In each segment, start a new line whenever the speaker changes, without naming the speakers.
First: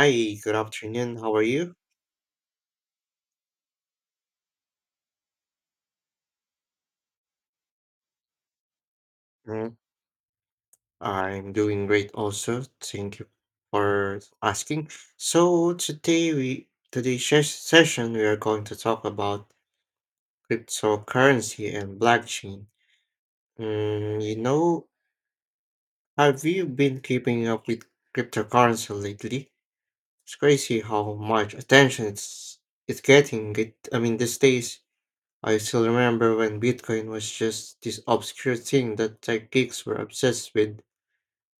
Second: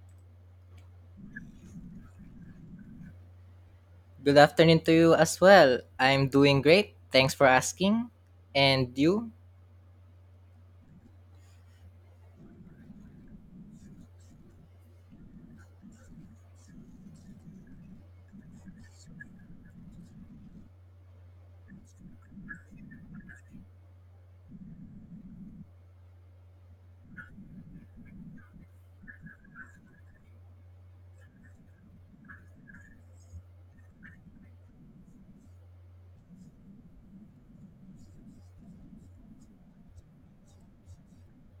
Hi, good afternoon. How are you?
Good afternoon to you as well. I'm doing great. Thanks for asking. And you?
Mm. I'm doing great also. Thank you for asking. So today we today's ses- session we are going to talk about cryptocurrency and blockchain. Mm, you know, have you been keeping up with cryptocurrency lately? It's crazy how much attention it's getting. I mean, these days I still remember when Bitcoin was just this obscure thing that tech geeks were obsessed with.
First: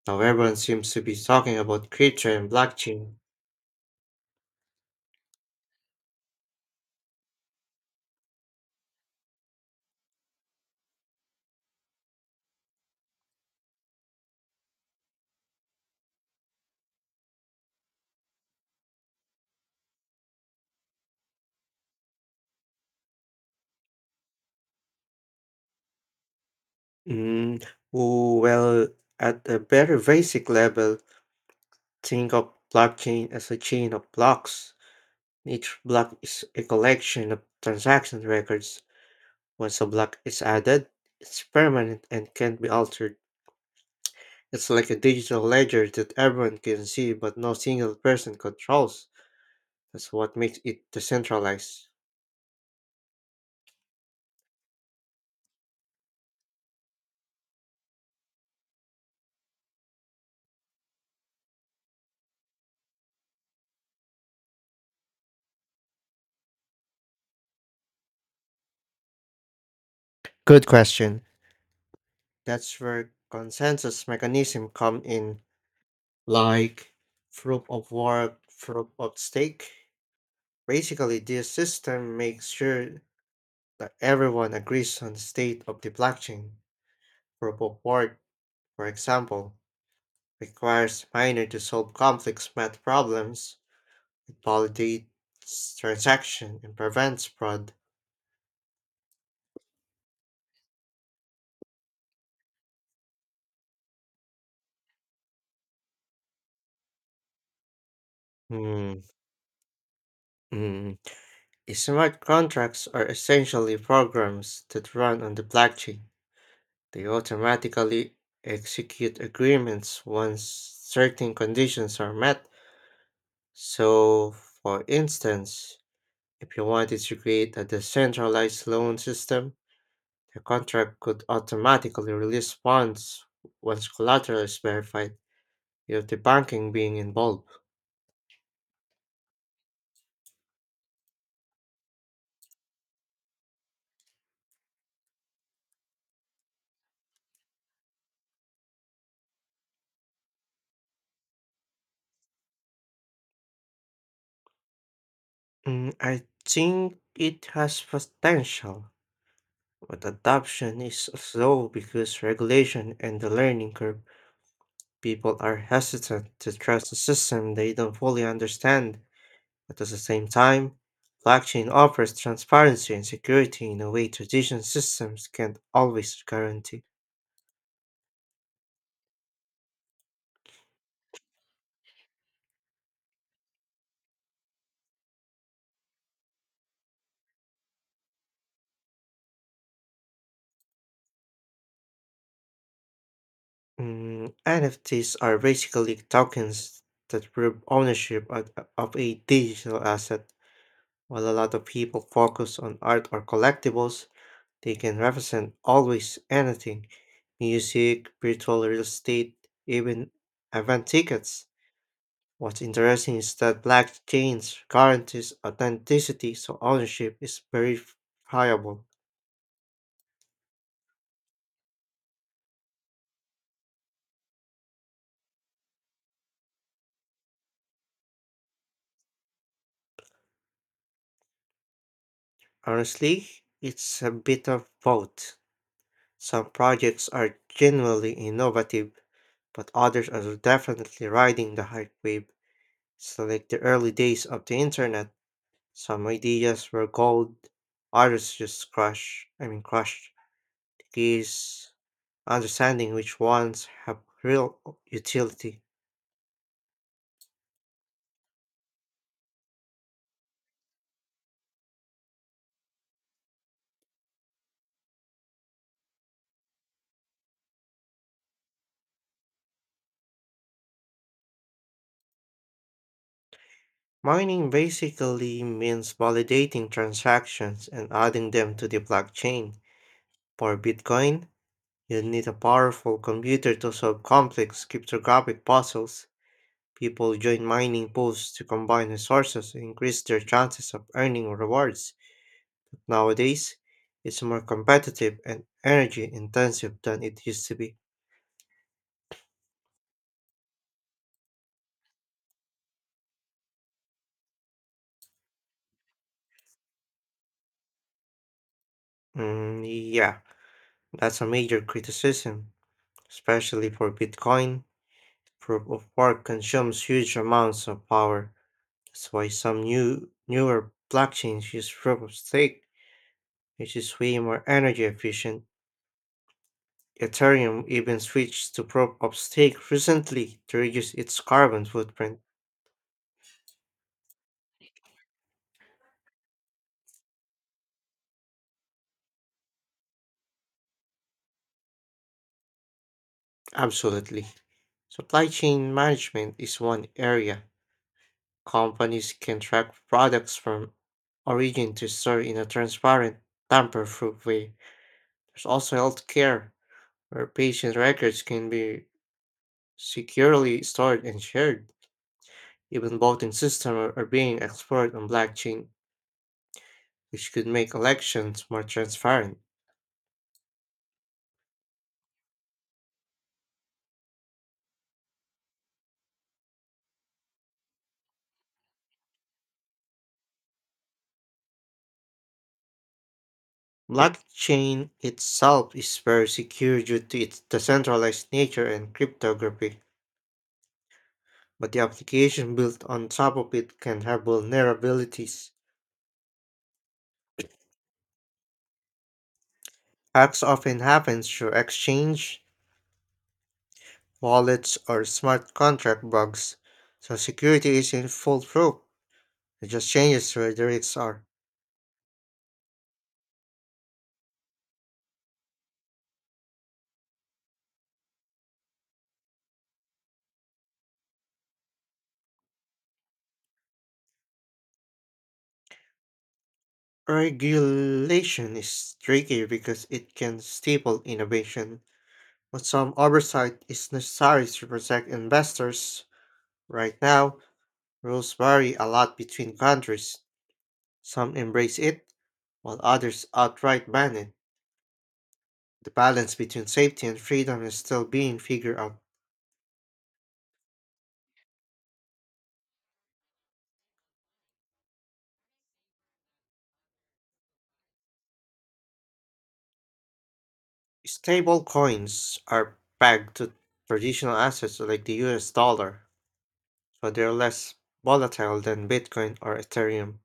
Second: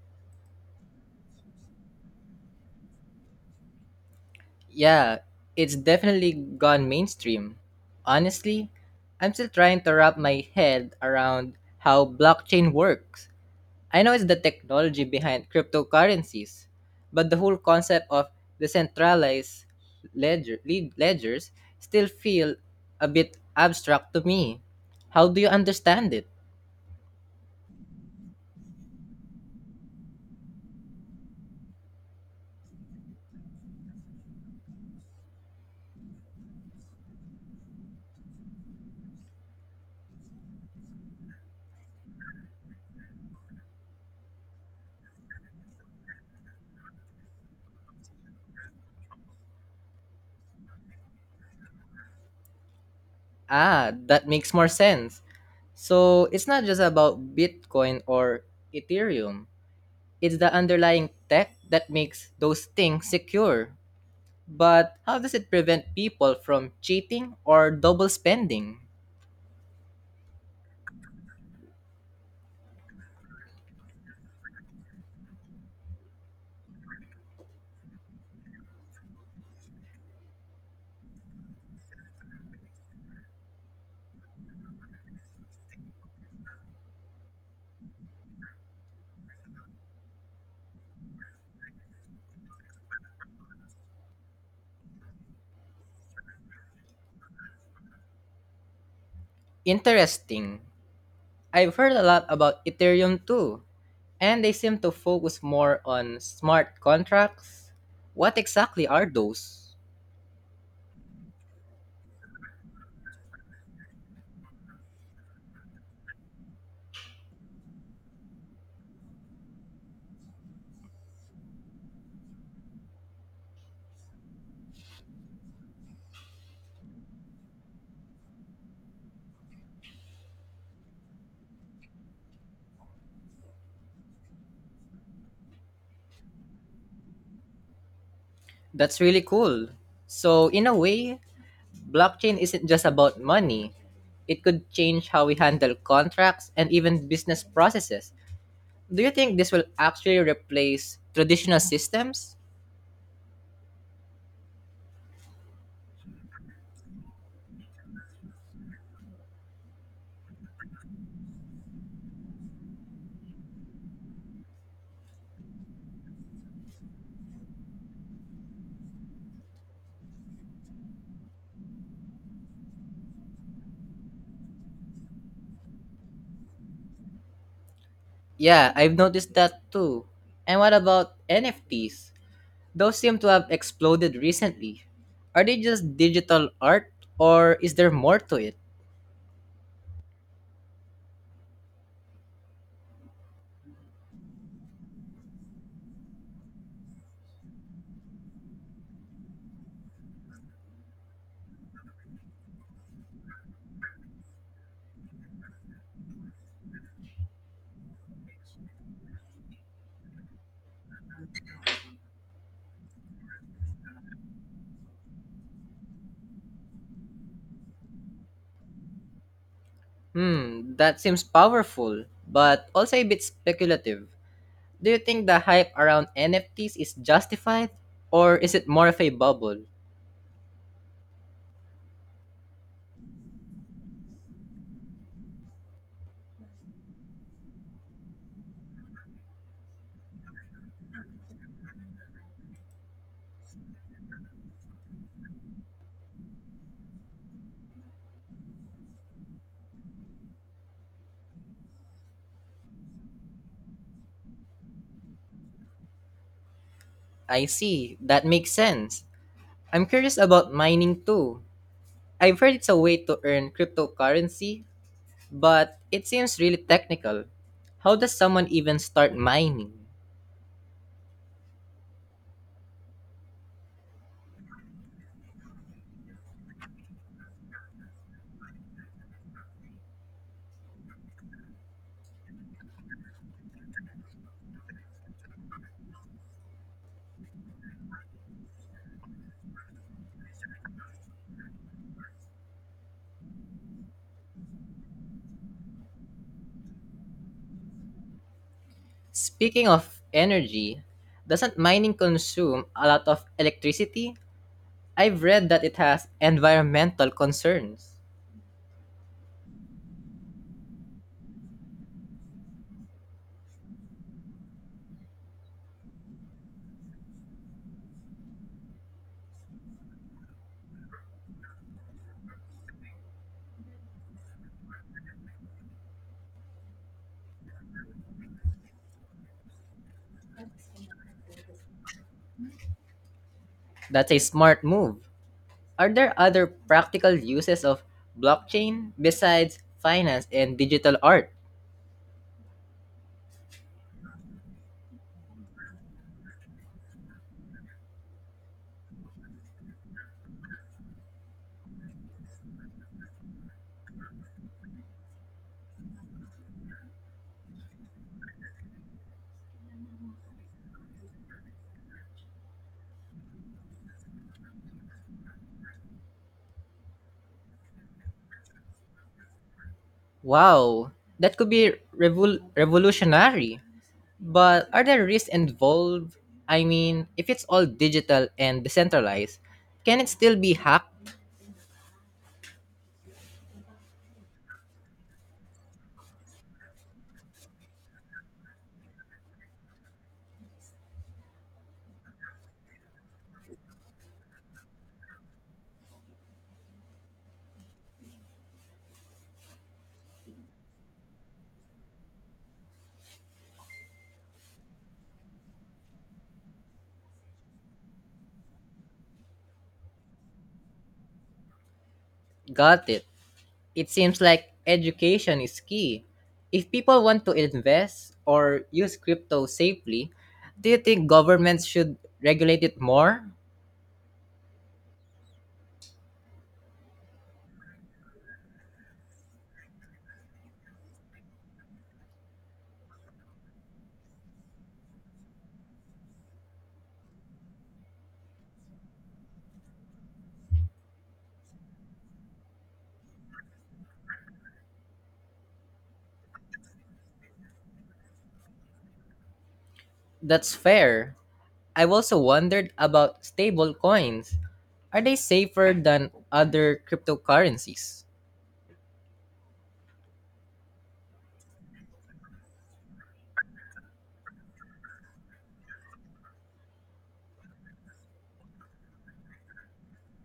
Now everyone seems to be talking about crypto and blockchain.
Yeah, it's definitely gone mainstream. Honestly, I'm still trying to wrap my head around how blockchain works. I know it's the technology behind cryptocurrencies, but the whole concept of decentralized ledgers still feel a bit abstract to me. How do you understand it?
Mm, oh, well, at a very basic level, think of blockchain as a chain of blocks. Each block is a collection of transaction records. Once a block is added, it's permanent and can't be altered. It's like a digital ledger that everyone can see but no single person controls. That's what makes it decentralized.
Ah, that makes more sense. So it's not just about Bitcoin or Ethereum. It's the underlying tech that makes those things secure. But how does it prevent people from cheating or double spending?
Good question. That's where consensus mechanism come in. Like proof of work, proof of stake. Basically, this system makes sure that everyone agrees on the state of the blockchain. Proof of work, for example, requires miner to solve complex math problems, it validates transaction, and prevents fraud.
Interesting. I've heard a lot about Ethereum too, and they seem to focus more on smart contracts. What exactly
Hmm.
are those?
mm. Smart contracts are essentially programs that run on the blockchain. They automatically execute agreements once certain conditions are met. So, for instance, if you wanted to create a decentralized loan system, the contract could automatically release funds once collateral is verified, without the banking being involved.
That's really cool. So, in a way, blockchain isn't just about money. It could change how we handle contracts and even business processes. Do you think this will actually replace traditional systems?
I think it has potential, but adoption is slow because regulation and the learning curve. People are hesitant to trust a system they don't fully understand, but at the same time, blockchain offers transparency and security in a way traditional systems can't always guarantee.
Yeah, I've noticed that too. And what about NFTs? Those seem to have exploded recently. Are they just digital art or is there more to it?
NFTs are basically tokens that prove ownership of a digital asset. While a lot of people focus on art or collectibles, they can represent always anything: music, virtual real estate, even event tickets. What's interesting is that blockchains guarantees authenticity, so ownership is verifiable.
Hmm, that seems powerful, but also a bit speculative. Do you think the hype around NFTs is justified or is it more of a bubble?
Honestly, it's a bit of both. Some projects are genuinely innovative, but others are definitely riding the hype wave. It's like the early days of the internet. Some ideas were gold, others just crash. I mean, crushed. The key is understanding which ones have real utility.
I see. That makes sense. I'm curious about mining too. I've heard it's a way to earn cryptocurrency, but it seems really technical. How does someone even start mining?
Mining basically means validating transactions and adding them to the blockchain. For Bitcoin, you need a powerful computer to solve complex cryptographic puzzles. People join mining pools to combine resources and increase their chances of earning rewards. Nowadays, it's more competitive and energy intensive than it used to be.
Speaking of energy, doesn't mining consume a lot of electricity? I've read that it has environmental concerns.
Mm, yeah, that's a major criticism, especially for Bitcoin. Proof of work consumes huge amounts of power. That's why some newer blockchains use proof of stake, which is way more energy efficient. Ethereum even switched to proof of stake recently to reduce its carbon footprint.
That's a smart move. Are there other practical uses of blockchain besides finance and digital art?
Absolutely. Supply chain management is one area. Companies can track products from origin to store in a transparent, tamper proof way. There's also healthcare, where patient records can be securely stored and shared. Even voting systems are being explored on blockchain, which could make elections more transparent.
Wow, that could be revolutionary. But are there risks involved? I mean, if it's all digital and decentralized, can it still be hacked?
Blockchain itself is very secure due to its decentralized nature and cryptography, but the application built on top of it can have vulnerabilities. Hacks often happen through exchange, wallets, or smart contract bugs, so security isn't foolproof. It just changes where the risks are.
Got it. It seems like education is key. If people want to invest or use crypto safely, do you think governments should regulate it more?
Regulation is tricky because it can stifle innovation, but some oversight is necessary to protect investors. Right now, rules vary a lot between countries. Some embrace it, while others outright ban it. The balance between safety and freedom is still being figured out.
That's fair. I've also wondered about stable coins. Are they safer than other cryptocurrencies?
Stable coins are pegged to traditional assets like the US dollar, so they're less volatile than Bitcoin or Ethereum.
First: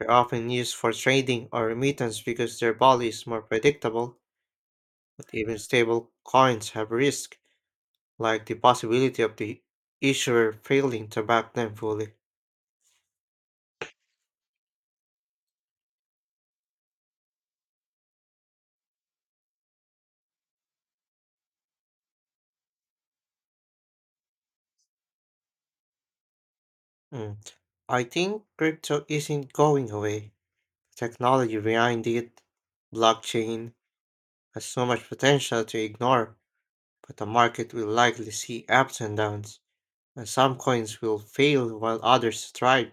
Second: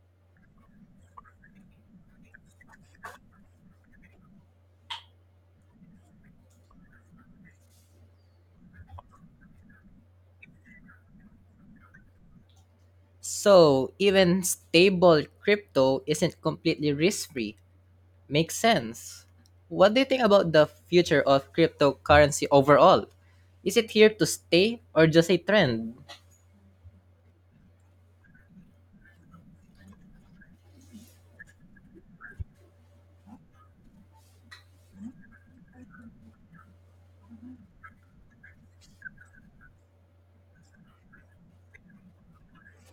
They're often used for trading or remittance because their value is more predictable, but even stable coins have risk, like the possibility of the issuer failing to back them fully.
So, even stable crypto isn't completely risk free. Makes sense. What do you think about the future of cryptocurrency overall? Is it here to stay or just a trend?
Mm. I think crypto isn't going away. The technology behind it, blockchain, has so much potential to ignore, but the market will likely see ups and downs, and some coins will fail while others thrive.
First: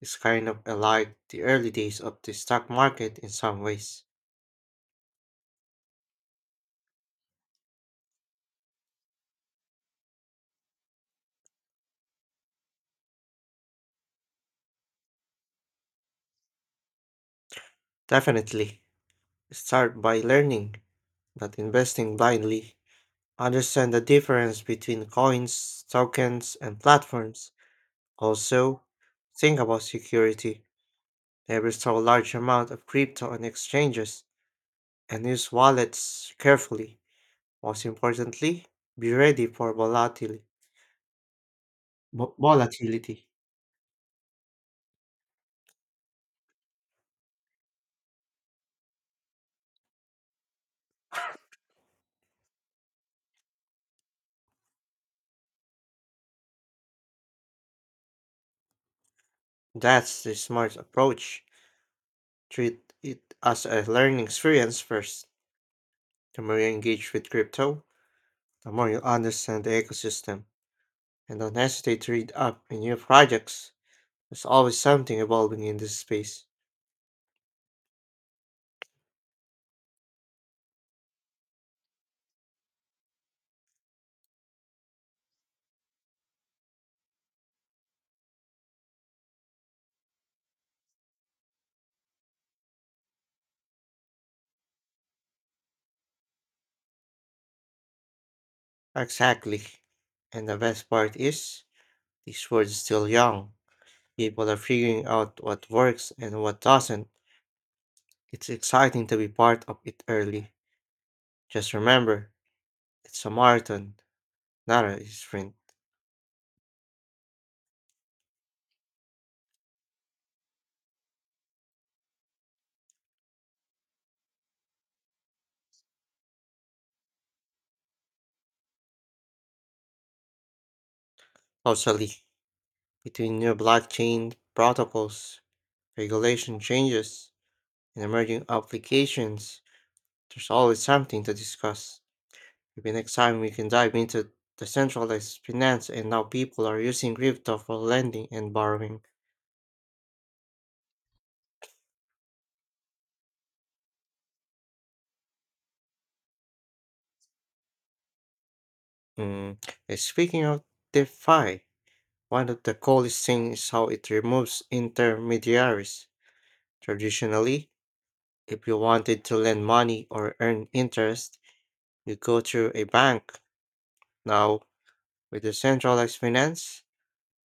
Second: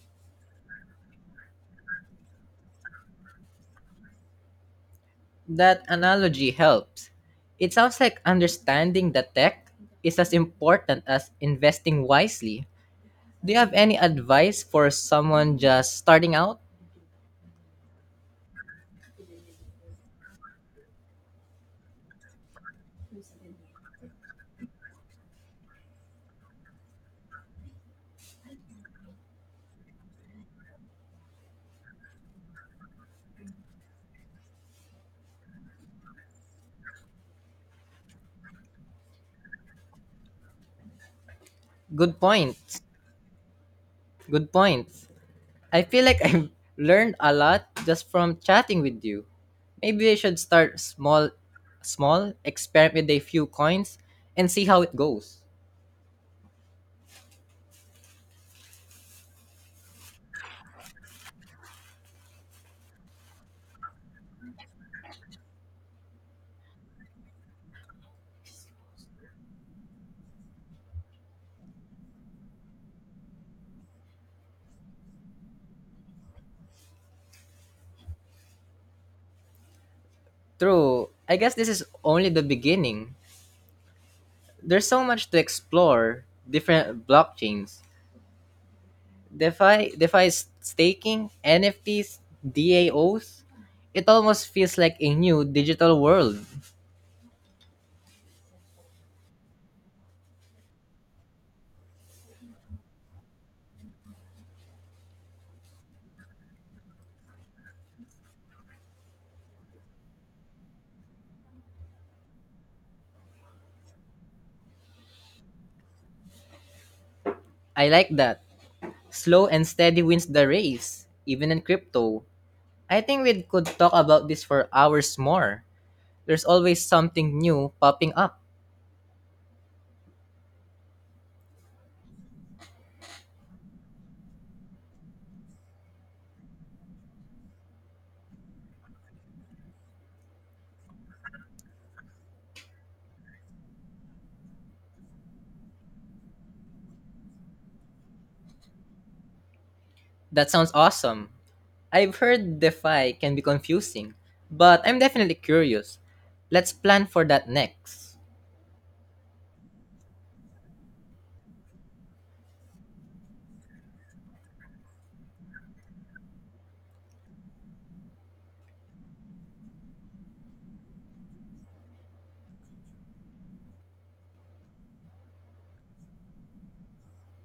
It's kind of like the early days of the stock market in some ways.
That analogy helps. It sounds like understanding the tech is as important as investing wisely. Do you have any advice for someone just starting out?
Definitely. Start by learning, not investing blindly. Understand the difference between coins, tokens, and platforms. Also, think about security. Never store large amount of crypto on exchanges and use wallets carefully. Most importantly, be ready for volatility.
Good points.
Volatility.
Good points. I feel like I've learned a lot just from chatting with you. Maybe I should start small, experiment with a few coins and see how it goes.
That's the smart approach. Treat it as a learning experience first. The more you engage with crypto, the more you understand the ecosystem. And honestly to read up in new projects. There's always something evolving in this space.
True, I guess this is only the beginning. There's so much to explore, different blockchains. DeFi is staking, NFTs, DAOs. It almost feels like a new digital world.
Exactly. And the best part is, this world is still young. People are figuring out what works and what doesn't. It's exciting to be part of it early. Just remember, it's a marathon, not a sprint.
I like that. Slow and steady wins the race, even in crypto. I think we could talk about this for hours more. There's always something new popping up.
Closely, between new blockchain protocols, regulation changes, and emerging applications, there's always something to discuss. Maybe next time we can dive into decentralized finance and how people are using crypto for lending and borrowing.
That sounds awesome. I've heard DeFi can be confusing, but I'm definitely curious. Let's plan for that next.
Mm. and Speaking of DeFi, one of the coolest things is how it removes intermediaries. Traditionally, if you wanted to lend money or earn interest, you go through a bank. Now, with decentralized finance,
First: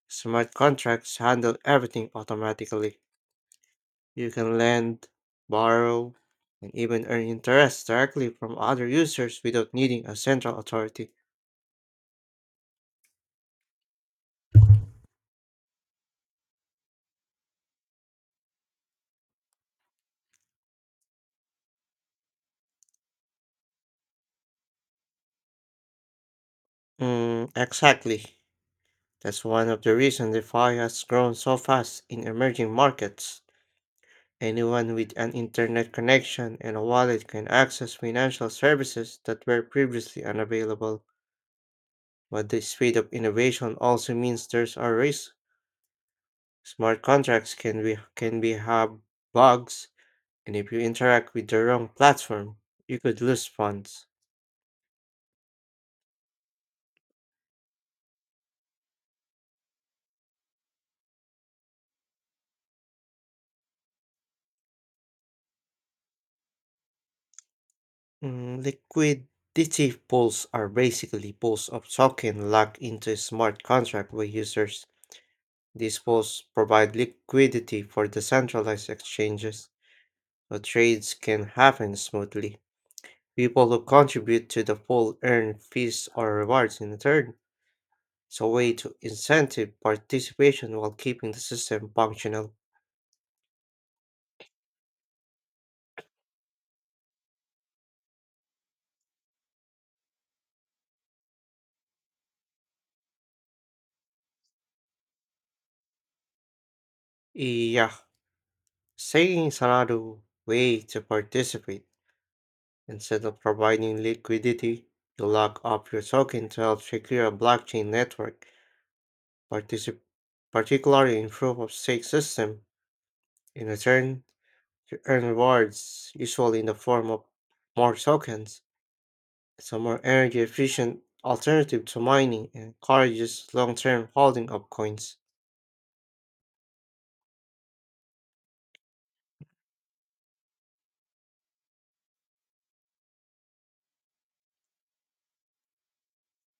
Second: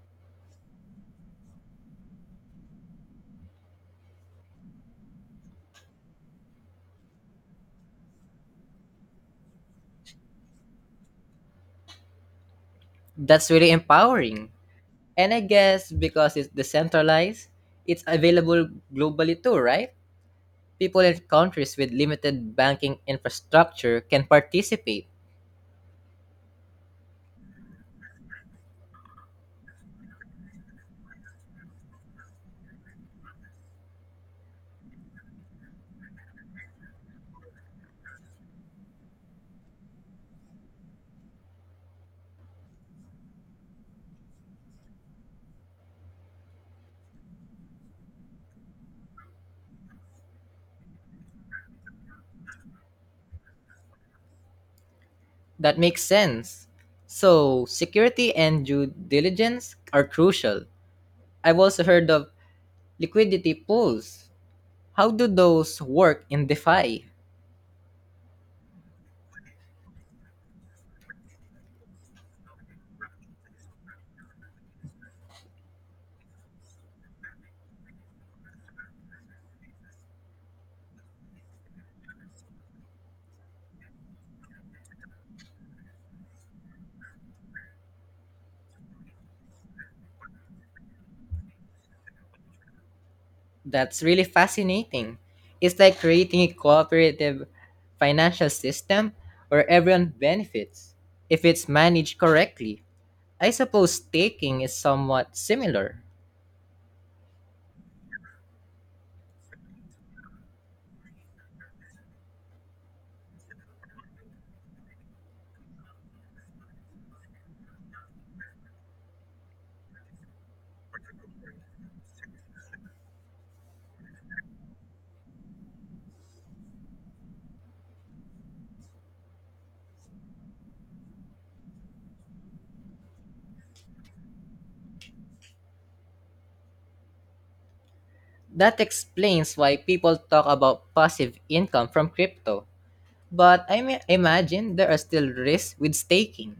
smart contracts handle everything automatically. You can lend, borrow, and even earn interest directly from other users without needing a central authority.
That's really empowering. And I guess because it's decentralized, it's available globally too, right? People in countries with limited banking infrastructure can participate.
Exactly. That's one of the reasons DeFi has grown so fast in emerging markets. Anyone with an internet connection and a wallet can access financial services that were previously unavailable. But the speed of innovation also means there's a risk. Smart contracts can be have bugs. And if you interact with the wrong platform, you could lose funds.
That makes sense. So, security and due diligence are crucial. I've also heard of liquidity pools. How do those work in DeFi?
Liquidity pools are basically pools of token locked into a smart contract by users. These pools provide liquidity for the centralized exchanges, so trades can happen smoothly. People who contribute to the pool earn fees or rewards in return. It's a way to incentive participation while keeping the system functional.
That's really fascinating. It's like creating a cooperative financial system where everyone benefits if it's managed correctly. I suppose staking is somewhat similar.
Yeah, saying is another way to participate. Instead of providing liquidity, you lock up your token to help secure a blockchain network, particip- particularly in proof of stake system. In return, you earn rewards, usually in the form of more tokens. It's a more energy efficient alternative to mining and encourages long term holding of coins.
That explains why people talk about passive income from crypto. But I may imagine there are still risks with staking.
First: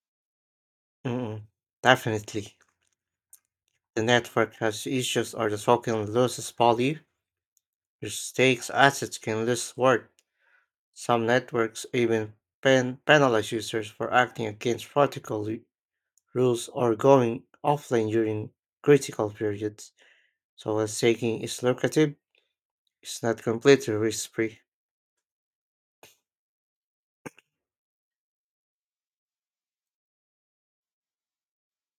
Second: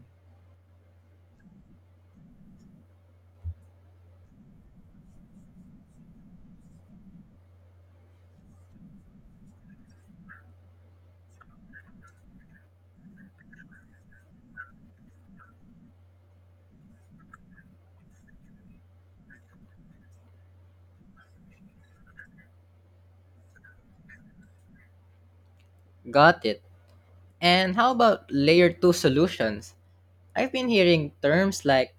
Mm-mm, definitely. The network has issues or the token loses value which stakes assets can lose worth. Some networks even penalize users for acting against protocol rules or going offline during critical periods. So while staking is lucrative, it's not completely risk-free.
Got it. And how about layer 2 solutions? I've been hearing terms like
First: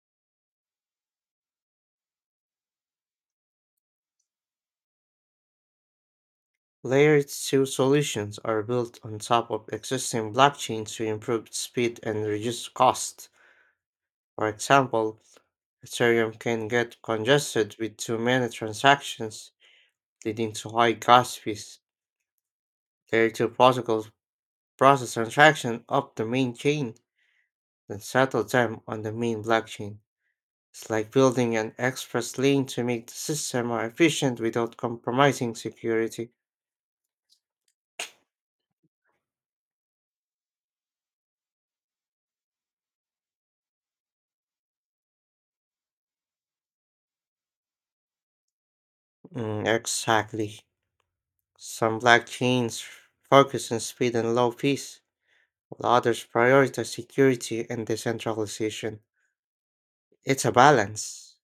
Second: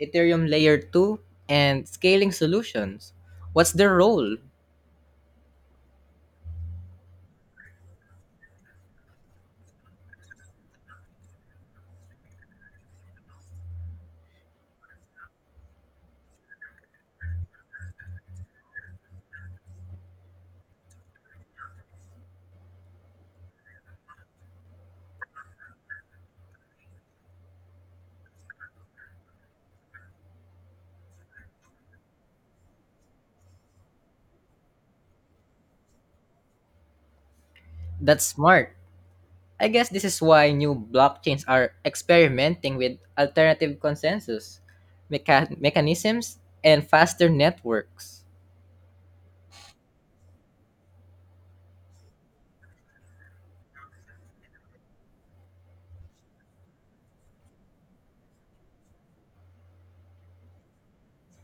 Ethereum Layer 2 and scaling solutions. What's their role?
Layer 2 solutions are built on top of existing blockchains to improve speed and reduce cost. For example, Ethereum can get congested with too many transactions, leading to high gas fees. Their two protocols process transactions up the main chain, then settle them on the main blockchain. It's like building an express lane to make the system more efficient without compromising security.
That's smart. I guess this is why new blockchains are experimenting with alternative consensus mechanisms and faster networks.
Exactly. Some blockchains focus on speed and low fees, while others prioritize security and decentralization. It's a balance,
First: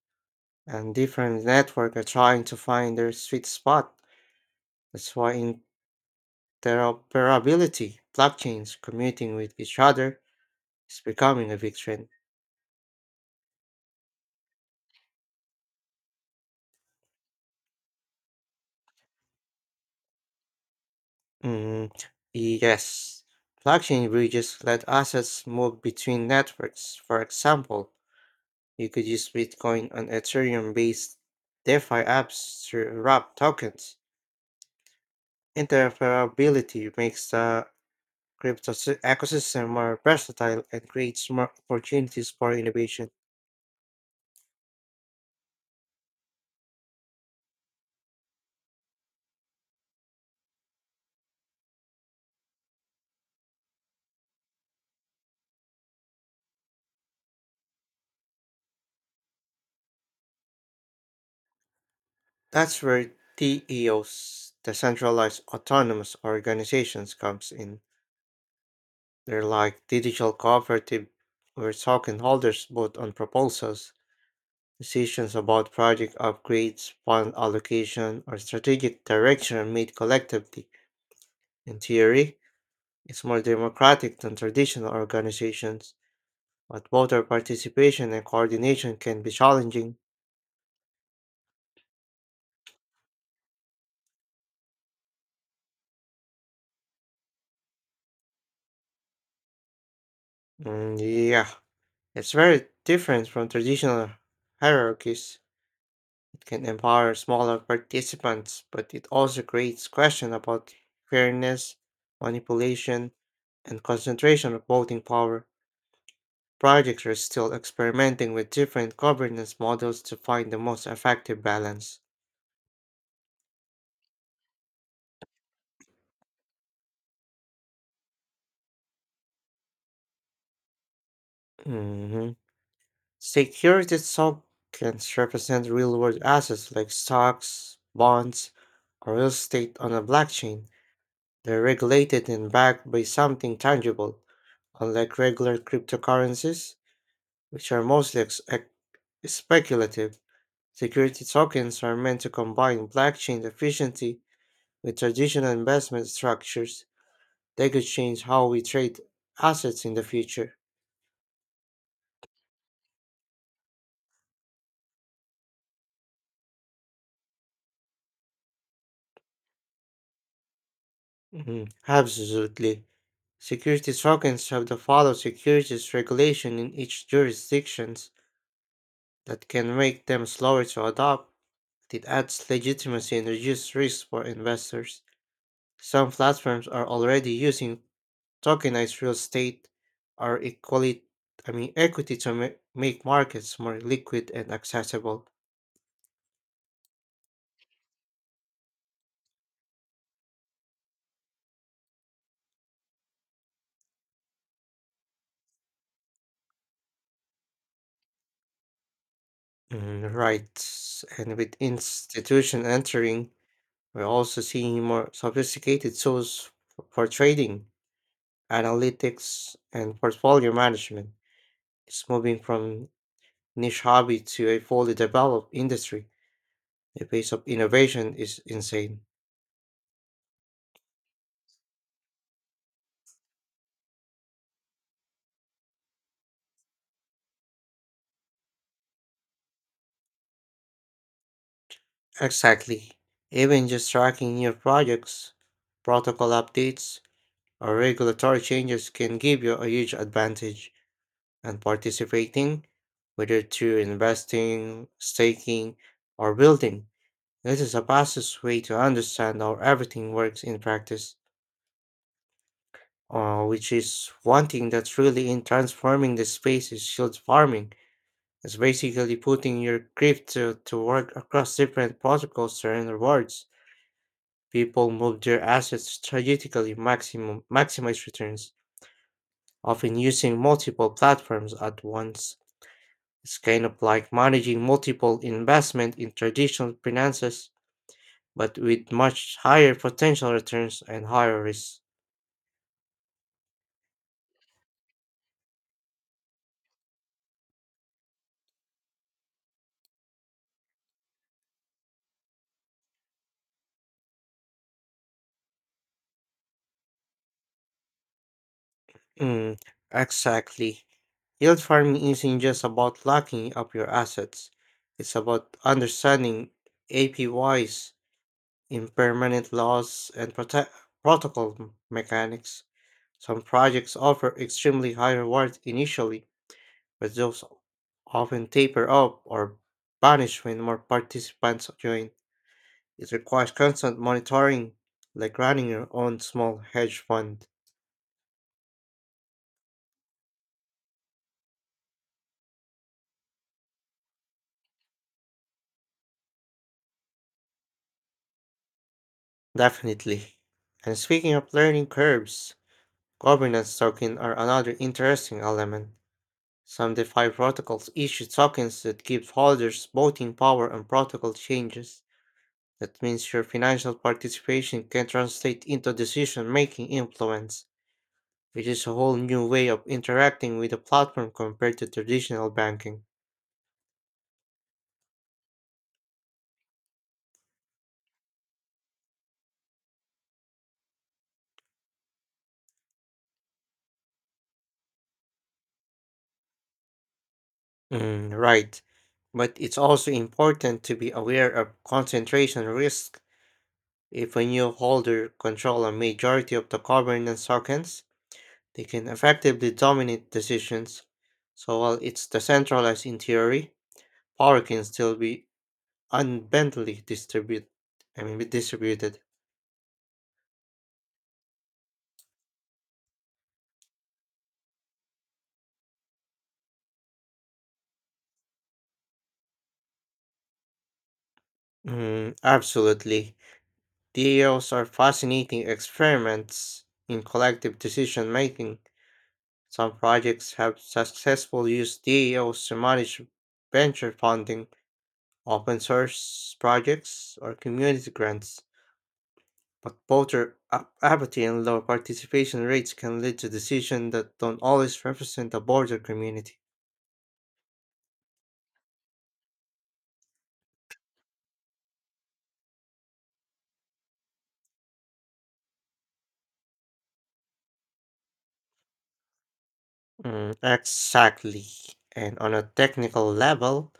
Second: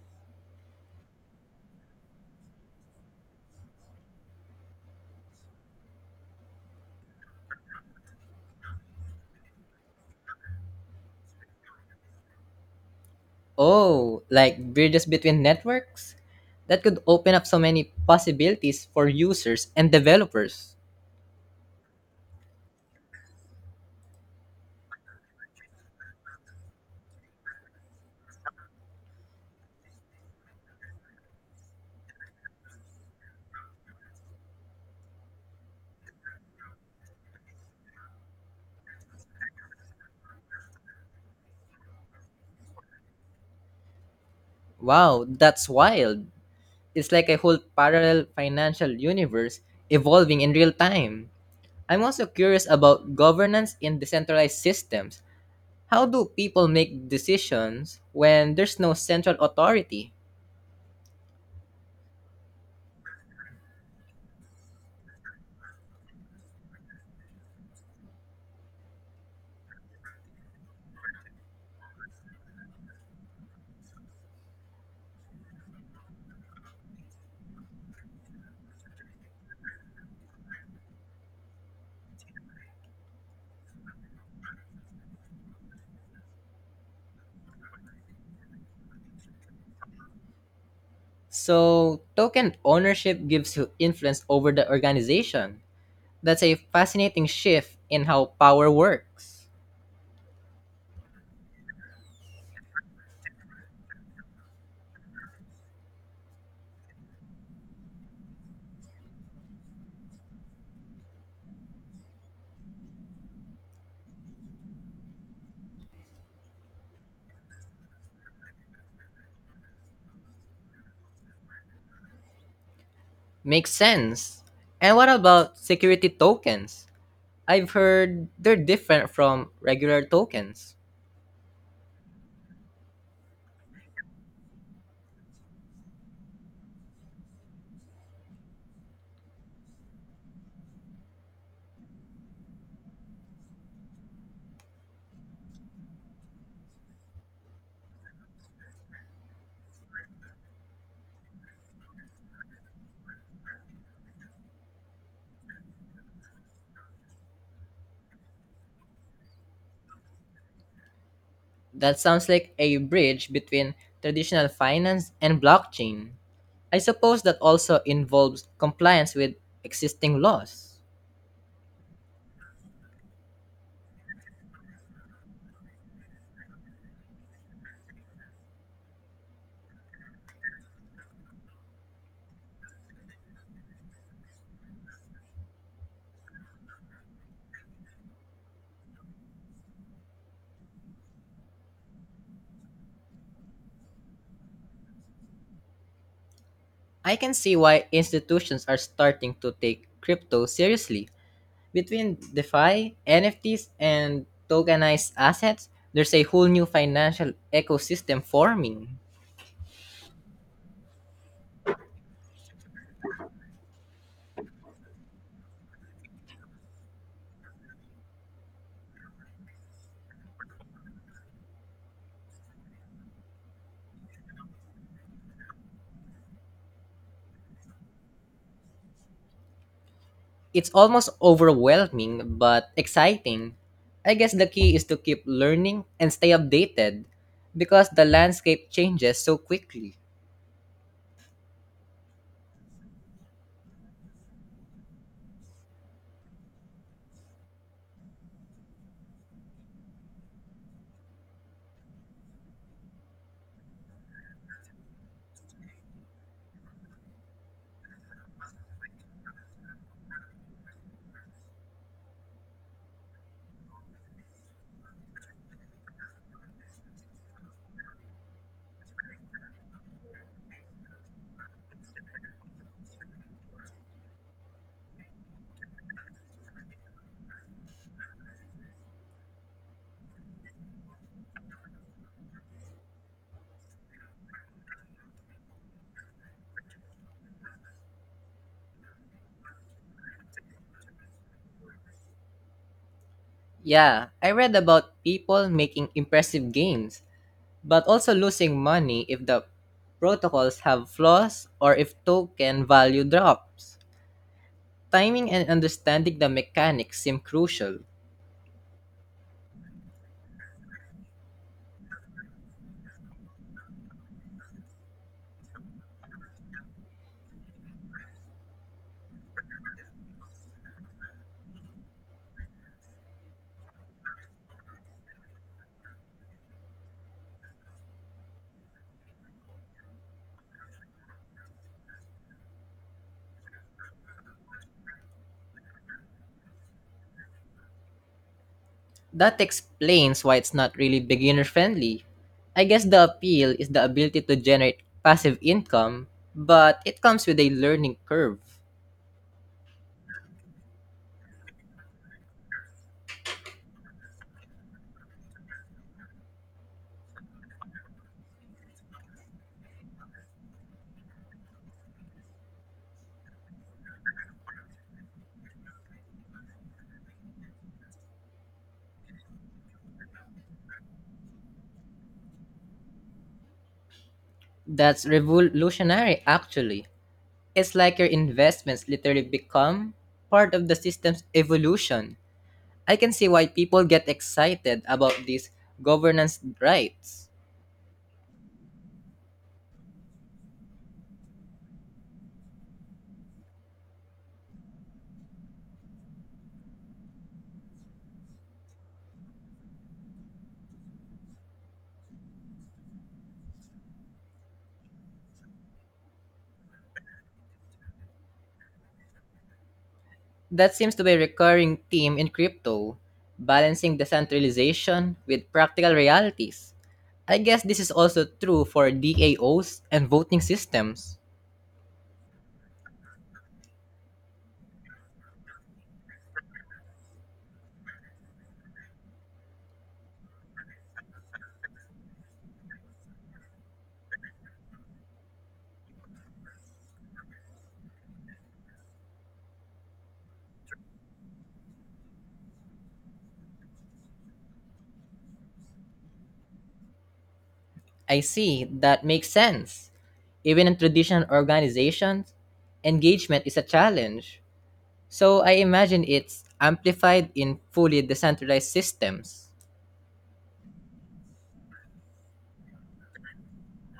and different networks are trying to find their sweet spot. That's why in interoperability, blockchains commuting with each other is becoming a big trend.
Oh, like bridges between networks? That could open up so many possibilities for users and developers.
Mm, yes. Blockchain bridges let assets move between networks. For example, you could use Bitcoin and Ethereum based DeFi apps to wrap tokens. Interoperability makes the ecosystem more versatile and creates more opportunities for innovation.
Wow, that's wild. It's like a whole parallel financial universe evolving in real time. I'm also curious about governance in decentralized systems. How do people make decisions when there's no central authority?
That's where TEOs, the decentralized autonomous organizations, comes in. They're like digital cooperative where token holders vote on proposals, decisions about project upgrades, fund allocation, or strategic direction are made collectively. In theory, it's more democratic than traditional organizations, but voter participation and coordination can be challenging.
So, token ownership gives you influence over the organization. That's a fascinating shift in how power works.
Mm, yeah, it's very different from traditional hierarchies. It can empower smaller participants, but it also creates questions about fairness, manipulation, and concentration of voting power. Projects are still experimenting with different governance models to find the most effective balance.
Makes sense. And what about security tokens? I've heard they're different from regular tokens.
hmm Security tokens represent real world assets like stocks, bonds, or real estate on a blockchain. They're regulated and backed by something tangible, unlike regular cryptocurrencies. Which are mostly speculative. Security tokens are meant to combine blockchain efficiency with traditional investment structures. They could change how we trade assets in the future.
That sounds like a bridge between traditional finance and blockchain. I suppose that also involves compliance with existing laws.
Mhm, absolutely. Security tokens have to follow securities regulation in each jurisdictions that can make them slower to adopt. It adds legitimacy and reduces risk for investors. Some platforms are already using tokenized real estate are equally I mean equity to make markets more liquid and accessible.
I can see why institutions are starting to take crypto seriously. Between DeFi, NFTs, and tokenized assets, there's a whole new financial ecosystem forming.
Right. And with institution entering, we're also seeing more sophisticated tools for trading, analytics, and portfolio management. It's moving from niche hobby to a fully developed industry. The pace of innovation is insane.
It's almost overwhelming but exciting. I guess the key is to keep learning and stay updated because the landscape changes so quickly.
Exactly. Even just tracking new projects, protocol updates, our regulatory changes can give you a huge advantage, and participating, whether through investing, staking, or building, this is a fastest way to understand how everything works in practice. Which is one thing that's really in transforming the space is shield farming. It's basically putting your crypto to work across different protocols to earn rewards. People move their assets strategically, maximum maximize returns. Often using multiple platforms at once. It's kind of like managing multiple investment in traditional finances, but with much higher potential returns and higher risk.
Yeah, I read about people making impressive gains, but also losing money if the protocols have flaws or if token value drops. Timing and understanding the mechanics seem crucial.
Mm, exactly. Yield farming isn't just about locking up your assets. It's about understanding APYs, impermanent laws, and protocol mechanics. Some projects offer extremely high rewards initially, but those often taper off or vanish when more participants join. It requires constant monitoring, like running your own small hedge fund.
That explains why it's not really beginner friendly. I guess the appeal is the ability to generate passive income, but it comes with a learning curve.
Definitely. And speaking of learning curves, governance tokens are another interesting element. Some DeFi protocols issue tokens that give holders voting power on protocol changes. That means your financial participation can translate into decision making influence, which is a whole new way of interacting with the platform compared to traditional banking.
That's revolutionary, actually. It's like your investments literally become part of the system's evolution. I can see why people get excited about these governance rights.
Mm, right. But it's also important to be aware of concentration risk. If a new holder control a majority of the governance tokens, they can effectively dominate decisions. So while it's decentralized in theory, power can still be unbendly distribute, I mean, distributed.
That seems to be a recurring theme in crypto, balancing decentralization with practical realities. I guess this is also true for DAOs and voting systems.
Mm, absolutely. DAOs are fascinating experiments in collective decision making. Some projects have successfully used DAOs to manage venture funding, open source projects, or community grants. But both are apathy and low participation rates can lead to decisions that don't always represent the broader community.
I see, that makes sense. Even in traditional organizations, engagement is a challenge. So I imagine it's amplified in fully decentralized systems.
Mm, exactly. And on a technical level,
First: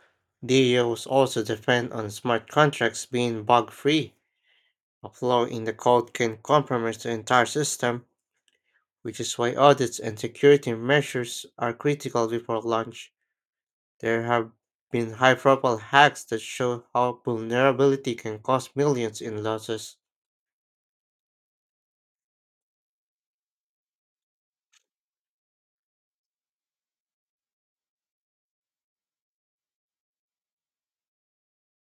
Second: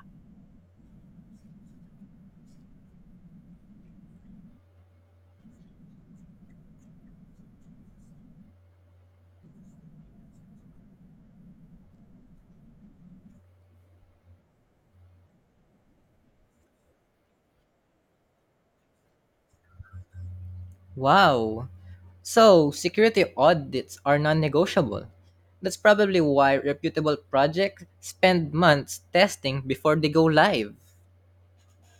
DAOs also depend on smart contracts being bug free. A flaw in the code can compromise the entire system, which is why audits and security measures are critical before launch. There have been high profile hacks that show how vulnerability can cost millions in losses.
Wow. So, security audits are non negotiable. That's probably why reputable projects spend months testing before they go live.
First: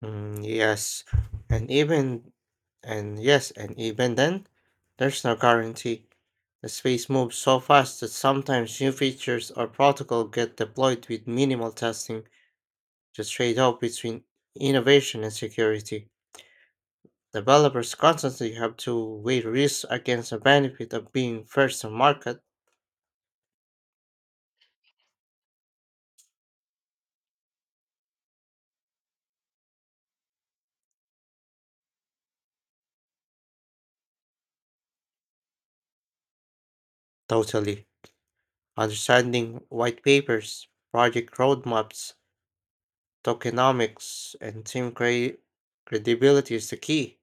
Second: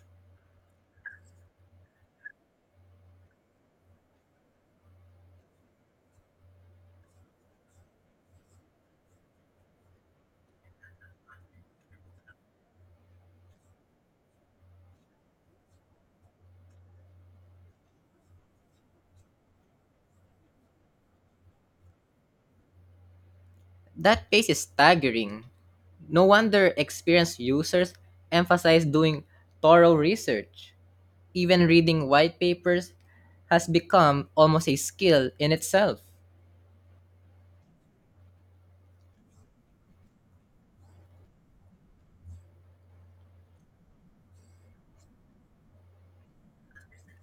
Mm, yes, and even and even then, there's no guarantee. The space moves so fast that sometimes new features or protocol get deployed with minimal testing, the trade-off between innovation and security. Developers constantly have to weigh risks against the benefit of being first to market.
That pace is staggering. No wonder experienced users emphasize doing thorough research. Even reading white papers has become almost a skill in itself.
Totally. Understanding white papers, project roadmaps, tokenomics, and credibility is the key.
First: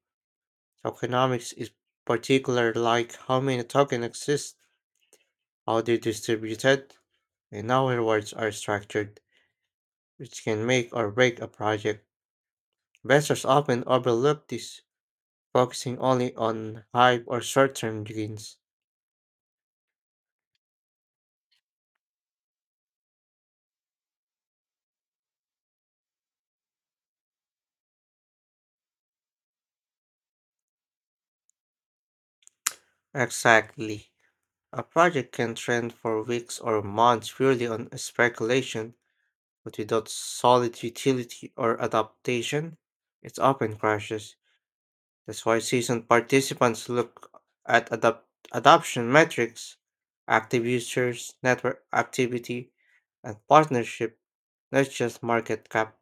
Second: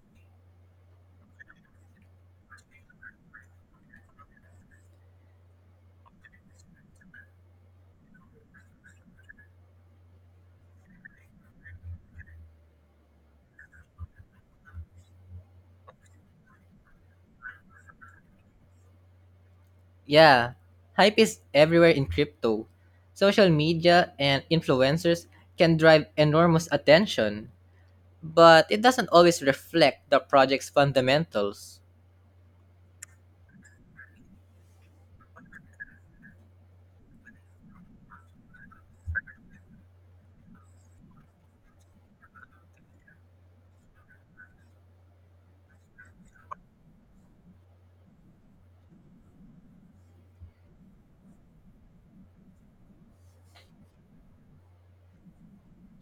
Tokenomics is particular like how many tokens exist, how they're distributed, and how rewards are structured, which can make or break a project. Investors often overlook this, focusing only on hype or short-term gains.
Yeah, hype is everywhere in crypto. Social media and influencers can drive enormous attention. But it doesn't always reflect the project's fundamentals.
Exactly. A project can trend for weeks or months purely on speculation, but without solid utility or adaptation, it often crashes. That's why seasoned participants look at adoption metrics, active users, network activity, and partnership, not just market cap.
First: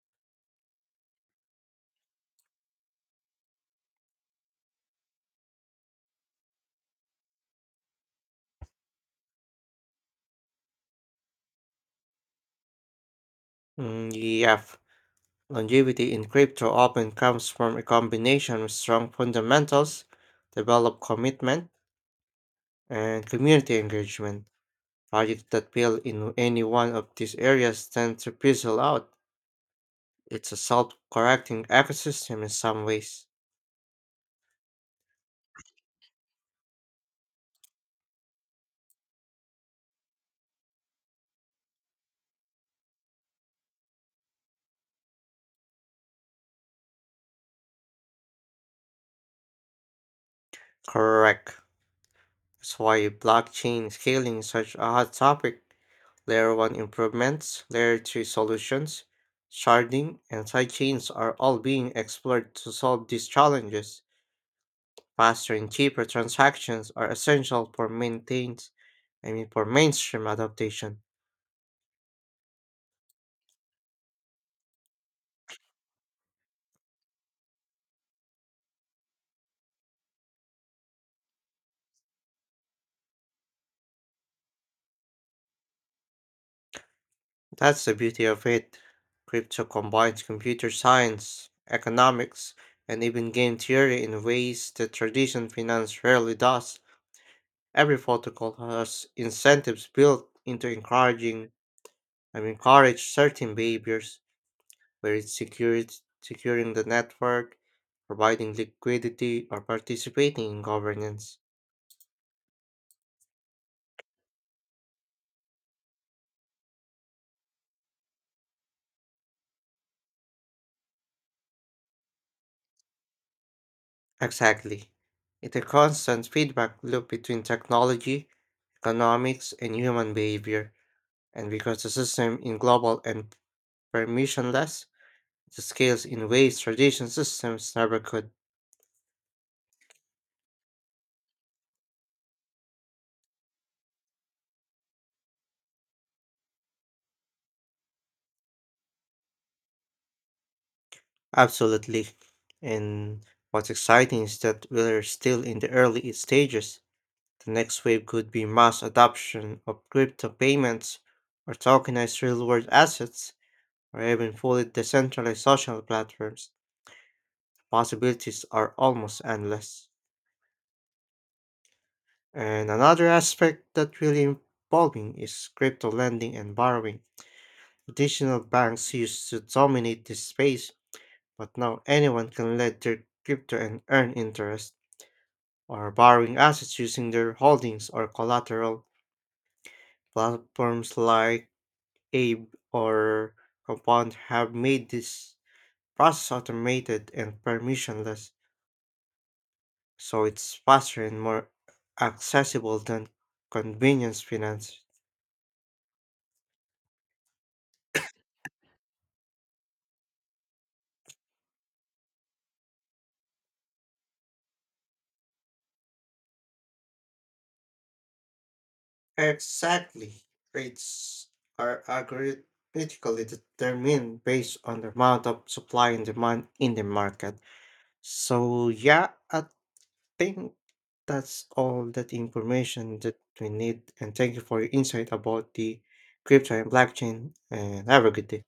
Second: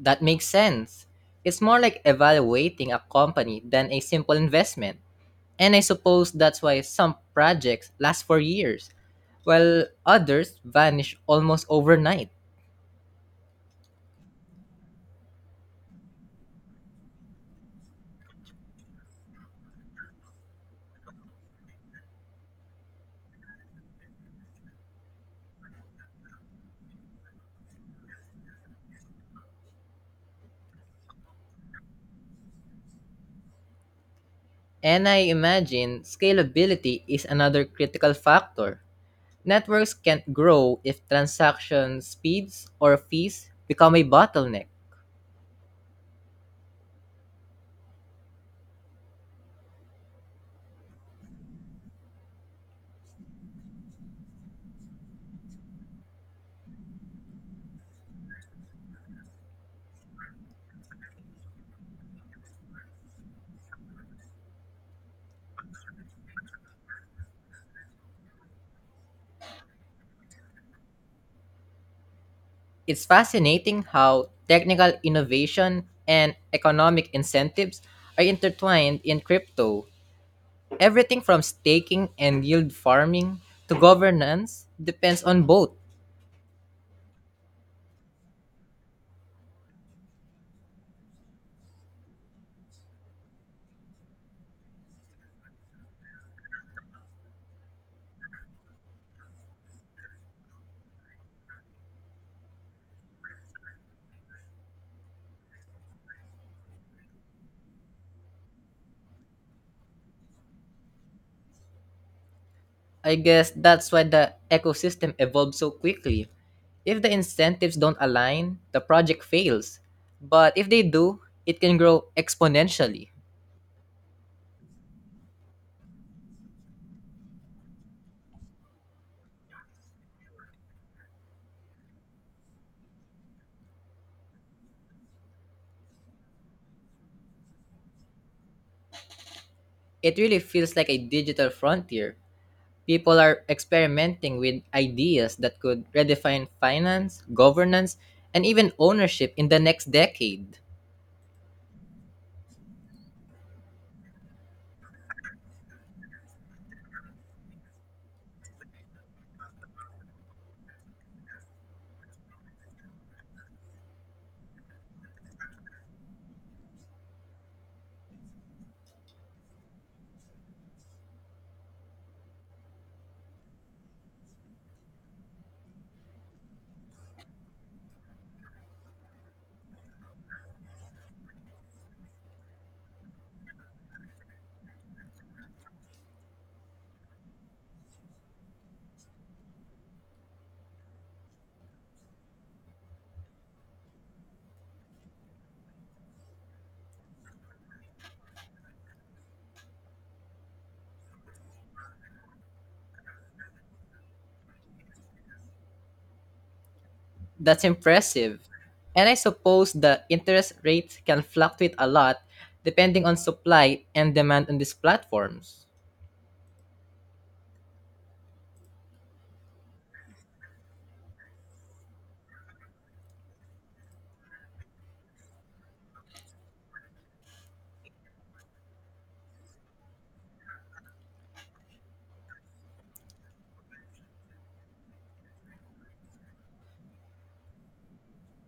That makes sense. It's more like evaluating a company than a simple investment. And I suppose that's why some projects last for years, while others vanish almost overnight.
Mm, EF. Longevity in crypto often comes from a combination of strong fundamentals, developed commitment, and community engagement. Projects that fail in any one of these areas tend to fizzle out. It's a self correcting ecosystem in some ways.
And I imagine scalability is another critical factor. Networks can't grow if transaction speeds or fees become a bottleneck.
Correct. That's why blockchain scaling is such a hot topic. Layer 1 improvements, Layer 2 solutions, sharding, and sidechains are all being explored to solve these challenges. Faster and cheaper transactions are essential for maintains, I mean for mainstream adaptation.
It's fascinating how technical innovation and economic incentives are intertwined in crypto. Everything from staking and yield farming to governance depends on both.
That's the beauty of it. Crypto combines computer science, economics, and even game theory in ways that traditional finance rarely does. Every protocol has incentives built into encourage certain behaviors, where it's securing the network, providing liquidity, or participating in governance.
I guess that's why the ecosystem evolves so quickly. If the incentives don't align, the project fails. But if they do, it can grow exponentially.
Exactly. It's a constant feedback loop between technology, economics, and human behavior. And because the system is global and permissionless, it scales in ways traditional systems never could.
It really feels like a digital frontier. People are experimenting with ideas that could redefine finance, governance, and even ownership in the next decade.
Absolutely. And what's exciting is that we're still in the early stages. The next wave could be mass adoption of crypto payments or tokenized real world assets or even fully decentralized social platforms. Possibilities are almost endless. And another aspect that really evolving is crypto lending and borrowing. Traditional banks used to dominate this space, but now anyone can lend their crypto and earn interest or borrowing assets using their holdings or collateral. Platforms like Abe or Compound have made this process automated and permissionless, so it's faster and more accessible than convenience finance.
That's impressive. And I suppose the interest rates can fluctuate a lot depending on supply and demand on these platforms.
Exactly. Rates are algorithmically determined based on the amount of supply and demand in the market. So, yeah, I think that's all that information that we need. And thank you for your insight about the crypto and blockchain. And have a good day.